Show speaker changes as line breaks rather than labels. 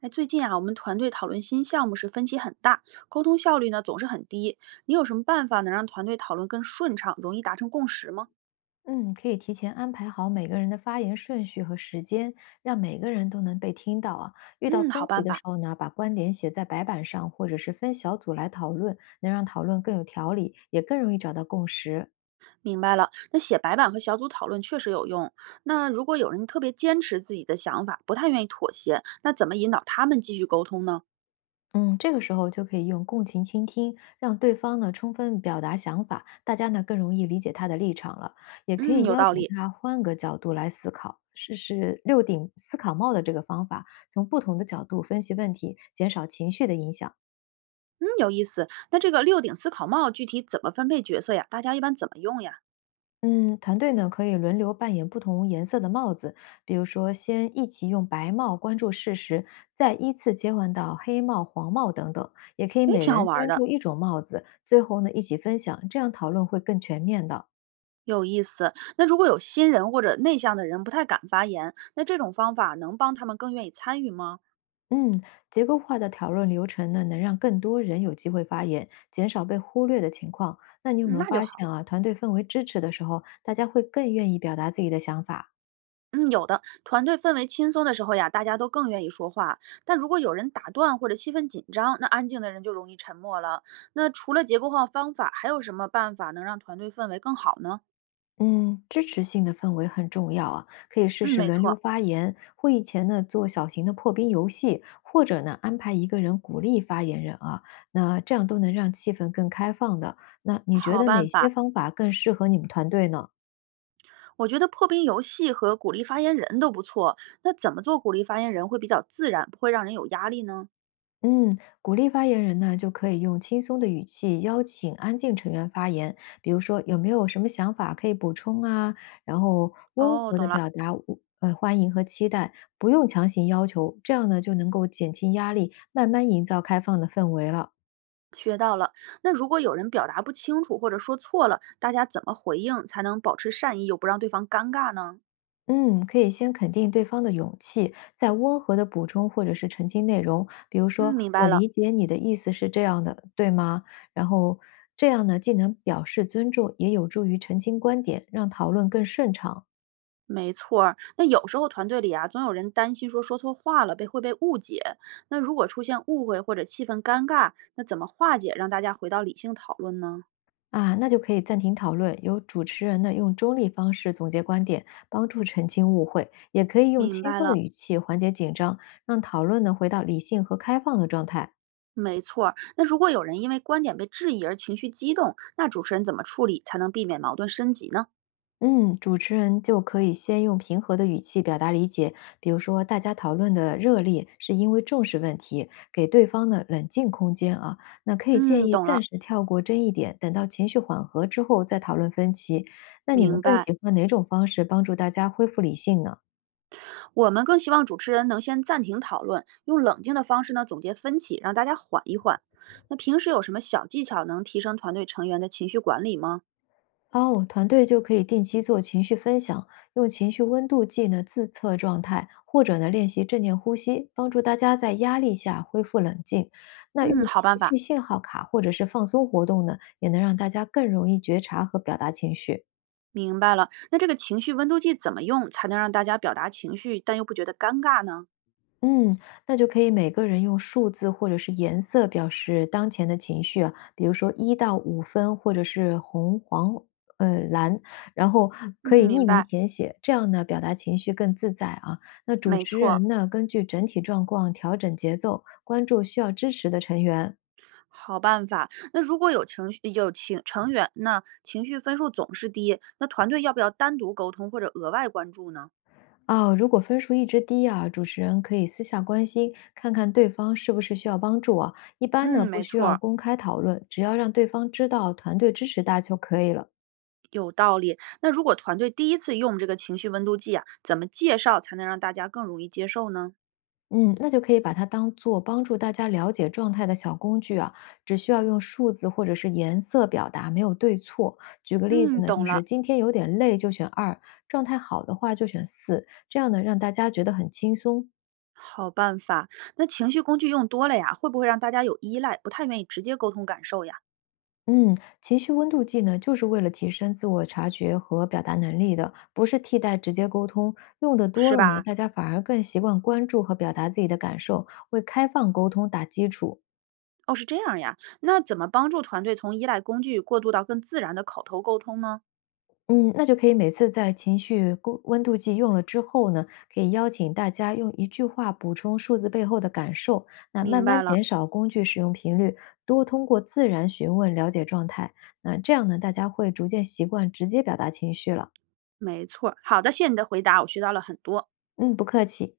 哎，最近啊，我们团队讨论新项目是分歧很大，沟通效率呢总是很低。你有什么办法能让团队讨论更顺畅，容易达成共识吗？
嗯，可以提前安排好每个人的发言顺序和时间，让每个人都能被听到啊。遇到
嗯，好
分歧
办
的时
法，
候呢，把观点写在白板上，或者是分小组来讨论，能让讨论更有条理，也更容易找到共识。
明白了。那写白板和小组讨论确实有用。那如果有人特别坚持自己的想法，不太愿意妥协，那怎么引导他们继续沟通呢？
嗯，这个时候就可以用共情倾听，让对方呢充分表达想法，大家呢更容易理解他的立场了。也可
嗯，
以
有
邀
道
请
理。
他换个角度来思考，试试六顶思考帽的这个方法，从不同的角度分析问题，减少情绪的影响。
嗯，有意思。那这个六顶思考帽具体怎么分配角色呀？大家一般怎么用呀？
嗯，团队呢可以轮流扮演不同颜色的帽子，比如说先一起用白帽关注事实，再依次切换到黑帽、黄帽等等。也可以
诶，
每
挺好
人
玩儿
专
的。
注一种帽子，最后呢一起分享，这样讨论会更全面的。
有意思。那如果有新人或者内向的人不太敢发言，那这种方法能帮他们更愿意参与吗？
嗯，结构化的讨论流程呢，能让更多人有机会发言，减少被忽略的情况。那你有
嗯，
没有
那就
发
好。
现啊，团队氛围支持的时候，大家会更愿意表达自己的想法？
嗯，有的。团队氛围轻松的时候呀，大家都更愿意说话。但如果有人打断或者气氛紧张，那安静的人就容易沉默了。那除了结构化方法，还有什么办法能让团队氛围更好呢？
嗯，支持性的氛围很重要啊，可以试
嗯，
试
没
轮流
错，
发言，会议前呢做小型的破冰游戏，或者呢安排一个人鼓励发言人啊，那这样都能让气氛更开放的。那你觉
好
得哪
办
些
法。
方法更适合你们团队呢？
我觉得破冰游戏和鼓励发言人都不错。那怎么做鼓励发言人会比较自然，不会让人有压力呢？
嗯，鼓励发言人呢，就可以用轻松的语气邀请安静成员发言，比如说有没有什么想法可以补充啊，然后温
哦，
和的
懂了。
表达我欢迎和期待，不用强行要求，这样呢就能够减轻压力，慢慢营造开放的氛围了。
学到了。那如果有人表达不清楚或者说错了，大家怎么回应才能保持善意又不让对方尴尬呢？
嗯，可以先肯定对方的勇气，再温和的补充或者是澄清内容，比如
嗯，
说
明白
“我
了，
理解你的意思是这样的，对吗？”然后这样呢，既能表示尊重，也有助于澄清观点，让讨论更顺畅
没错儿。那有时候团队里啊，总有人担心说说错话了被会被误解。那如果出现误会或者气氛尴尬，那怎么化解，让大家回到理性讨论呢？
啊。那就可以暂停讨论，由主持人呢用中立方式总结观点，帮助澄清误会，也可以用
明
轻
白
松的
了。
语气缓解紧张，让讨论呢回到理性和开放的状态。
没错儿，那如果有人因为观点被质疑而情绪激动，那主持人怎么处理才能避免矛盾升级呢？
嗯，主持人就可以先用平和的语气表达理解，比如说大家讨论的热烈是因为重视问题，给对方呢冷静空间啊。那可以建
嗯，
议
懂
暂
了，
时跳过争议点，等到情绪缓和之后再讨论分歧。那你们
明
更
白。
喜欢哪种方式帮助大家恢复理性呢？
我们更希望主持人能先暂停讨论，用冷静的方式呢总结分歧，让大家缓一缓。那平时有什么小技巧能提升团队成员的情绪管理吗？
哦，团队就可以定期做情绪分享，用情绪温度计呢自测状态，或者呢练习正念呼吸，帮助大家在压力下恢复冷静。那用
嗯，好
情
办法，
绪信号卡或者是放松活动呢，也能让大家更容易觉察和表达情绪。
明白了。那这个情绪温度计怎么用才能让大家表达情绪，但又不觉得尴尬呢？
嗯，那就可以每个人用数字或者是颜色表示当前的情绪啊，比如说1到5分，或者是红、黄、蓝，然后可
嗯，
以
明
匿名
白，
填写，这样呢表达情绪更自在啊。那主
没
持
错，
人呢，根据整体状况调整节奏，关注需要支持的成员。
好办法。那如果有情绪有情成员那情绪分数总是低，那团队要不要单独沟通或者额外关注呢？
哦，如果分数一直低啊，主持人可以私下关心，看看对方是不是需要帮助啊。一
嗯，
般呢，不
没
需要
错
公开讨论，只要让对方知道团队支持大家就可以了。
有道理。那如果团队第一次用这个情绪温度计啊，怎么介绍才能让大家更容易接受呢？
嗯，那就可以把它当做帮助大家了解状态的小工具啊，只需要用数字或者是颜色表达，没有对错。举个例子
嗯，
呢，
懂
就是
了，
今天有点累就选二，状态好的话就选四，这样呢让大家觉得很轻松。
好办法。那情绪工具用多了呀，会不会让大家有依赖，不太愿意直接沟通感受呀？
嗯，情绪温度计呢，就是为了提升自我察觉和表达能力的，不是替代直接沟通。用的多
是
了呢，
吧？
大家反而更习惯关注和表达自己的感受，为开放沟通打基础。
哦，是这样呀。那怎么帮助团队从依赖工具过渡到更自然的口头沟通呢？
嗯，那就可以每次在情绪过温度计用了之后呢，可以邀请大家用一句话补充数字背后的感受，那慢
明
慢
白了，
减少工具使用频率，多通过自然询问了解状态。那这样呢，大家会逐渐习惯直接表达情绪了。
没错儿。好的，谢谢你的回答，我学到了很多。
嗯，不客气。